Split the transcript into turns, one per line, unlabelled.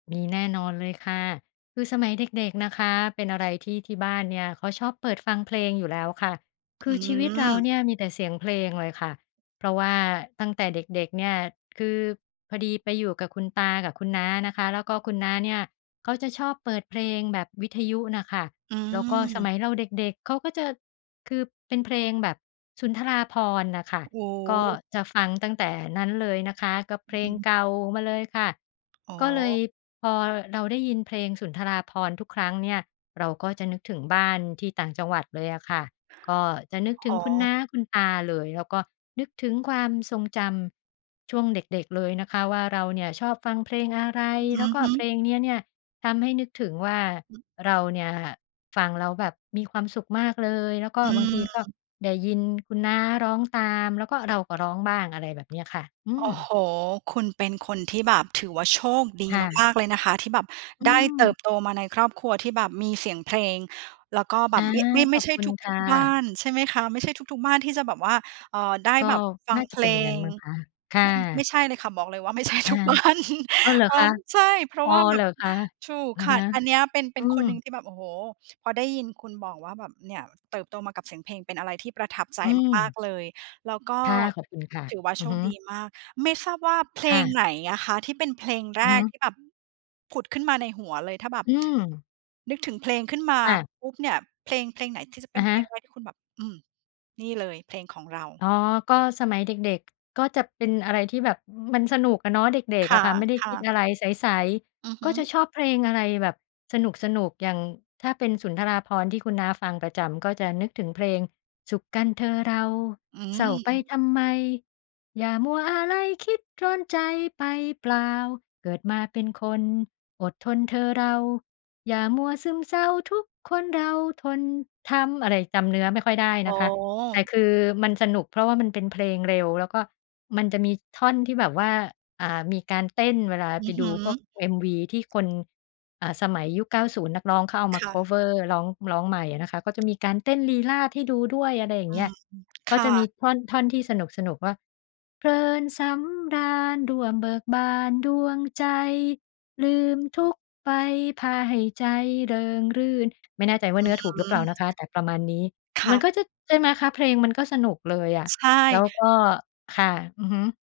มีแน่นอนเลยค่ะ คือสมัยเด็ก ๆ นะคะ เป็นอะไรที่ที่บ้านเนี่ยเขาชอบเปิดฟังเพลงอยู่แล้วค่ะ ค
อ
ือ
ื
ชีวิตเรา
ม
เนี่ยมีแต่เสียงเพลงเลยค่ะ เพราะว่าตั้งแต่เด็ก ๆ เนี่ย คือพอดีไปอยู่กับคุณตากับคุณน้านะคะ แล้วก็คุณน้าเนี่ยเขาจะชอบเปิดเพลงแบบวิทยุน่ะค่ะ
อื
แล้วก็สม
ม
ัยเราเด็ก ๆ เขาก็จะ คือเป็นเพลงแบบสุนทราภรณ์น่ะค่ะ
โอ้
ก็
โฮ!
จะฟังตั้งแต่นั้นเลยนะคะ ก็เ
อ
พ
ื
ล
อฮ
ง
ึ
เก่ามาเลยค่ะ
อ๋
ก็เล
อ
ย พอเราได้ยินเพลงสุนทราภรณ์ทุกครั้งเนี่ย เราก็จะนึกถึงบ้านที่ต่างจังหวัดเลยอะค่ะ ก็จะนึกถึ
อ
ง
๋
คุณน้
อ
า คุณตาเลย แล้วก็นึกถึงความทรงจำช่วงเด็ก ๆ เลยนะคะว่า เราเนี่ยชอบฟังเพลงอะไร
อ
แล้
ื
ว
อ
ก็
ฮ
เพ
ึ
ลงเนี้ยเนี่ยทำให้นึกถึงว่า
อืม
เราเนี่ยฟังแล้วแบบมีความสุขมากเลย แล้วก็
อ
บางทีก็
ืม
ได้ยินคุณน้าร้องตาม แล้วก็ เราก็ร้องบ้าง อะไรแบบเนี้ยค่ะ อื
โอ
ม
้โฮ! คุณเป็นคนที่แบบถือว่า โชคดี
ค่ะ
มาก ๆ เลยนะคะ ที่แบบ
อื
ได้เติ
ม
บโตมาในครอบครัวที่แบบมีเสียงเพลง แล้วก็แบ
อา
บไม่ ไม่
ข
ไม่
อบ
ใช่
คุณค
ทุ
่
ก ๆ บ้า
ะ
นใช่ไหมคะ ไม่ใช่ทุก ๆ บ้านที่จะแบบว่า เอ่อ ได้
ก็
แบบฟั
น่
ง
า
เ
จ
พ
ะเ
ล
ป็นอย่างงั้น
ง
มั้งคะ ค่
ไม่ ไม
ะ
่ใช่เลยค่ะ บอกเลยว่า ไม่ใช่
อา
ทุกบ้าน
อ้าว เหรอ
พร้
ค
อ
ะ?
ม ใช่ เพรา
อ
ะ
๋อ
ว่าแบ
เหร
บ
อคะ?
ถูก
อะ
ค่
ฮ
ะ
ะ
อันเนี้ยเป็น เป
อื
็นคนหนึ่ง
ม
ที่แบบ โอ้โฮ! พอได้ยินคุณบอกว่า แบบ เนี่ย เติบโตมากับเสียงเพลง เป็นอะไรที่ประทับใจ
อื
มาก
ม
ๆ เลย แล้วก็
ค่ะ ขอบคุณค่ะ
ถือว่า
อ
โ
ื
ช
อฮ
คดี
ึ
มาก ไม่ทราบว่า เพล
ค่
ง
ะ
ไหนอะคะ? ที่เป็นเพลงแ
อ
ร
ือฮ
ก
ึ
ที่แบบผุดขึ้นมาในหัวเลย ถ้าแบบ
อืม
นึกถึงเพลงขึ้นมา
ค่ะ
ปุ๊บเนี่ย เพลง เพลงไหนที่จะเ
อ
ป็
ะ
น
ฮ
เพ
ะ
ลงแรก? ที่คุณแบบ อืม นี่เลยเพลงของเรา
อ๋อ ก็ สมัยเด็ก ๆ ก็จะเป็นอะไรที่แบบ มันสนุกอะเนาะ เด็ก
ค
ๆ อะค่ะ ไม่ได้ค
่
ิ
ะ
ด
ๆ
อะไร ใส
อือ
ๆ
ฮ
ก็
ึ
จะชอบเพลงอะไรแบบสนุก ๆ อย่างถ้าเป็นสุนทราภรณ์ที่คุณน้าฟังประจำ ก็จะนึกถึงเพลง สุขกันเธอเรา
อื
เศร้าไป
ม
ทำไม อย่ามัวอาลัย คิดร้อนใจไปเปล่า เกิดมาเป็นคน อดทนเถอะเรา อย่ามัวซึมเซา ทุกคนเราทนทำ อะไร จำเนื้อไม่ค่อยได้
โอ
น
้
ะคะ
โ
แต่
ฮ
คือมันสนุก เพราะว่ามันเป็นเพลงเร็ว แล้วก็มันจะมีท่อนที่แบบว่า อ่า มีการเต้นเวลา
อ
ไป
ือฮ
ดูพวก
ึ
MV ที่คน อ่า สมัยยุค 90 นักร้องเขาเอามา
ค่
คั
ะ
ฟเวอร์ ร้อง ร้องใหม่อะนะคะ ก็จะมีการเต้นลีลาศให้ดูด้วย อะไรอย่า
อ
งเ
ื
งี้ย
ม ๆ ค
ก็
่
จะมี
ะ
ท่อน ท่อนที่สนุก ๆ ว่า เพลินสำราญ ร่วมเบิกบานดวงใจ ลืมทุกข์ไป พาให้ใจเริงรื่น ไม่แน่ใจว
อ
่าเนื้อถูกหรือเ
ื
ปล่าน
ม
ะคะ แต่ประมาณนี้
ค
ม
่
ัน
ะ
ก็จะ ใช่ไหมคะ เพลงมันก็สนุกเลยอะ
ใช่
แล้วก็ ค่ะ อือฮึ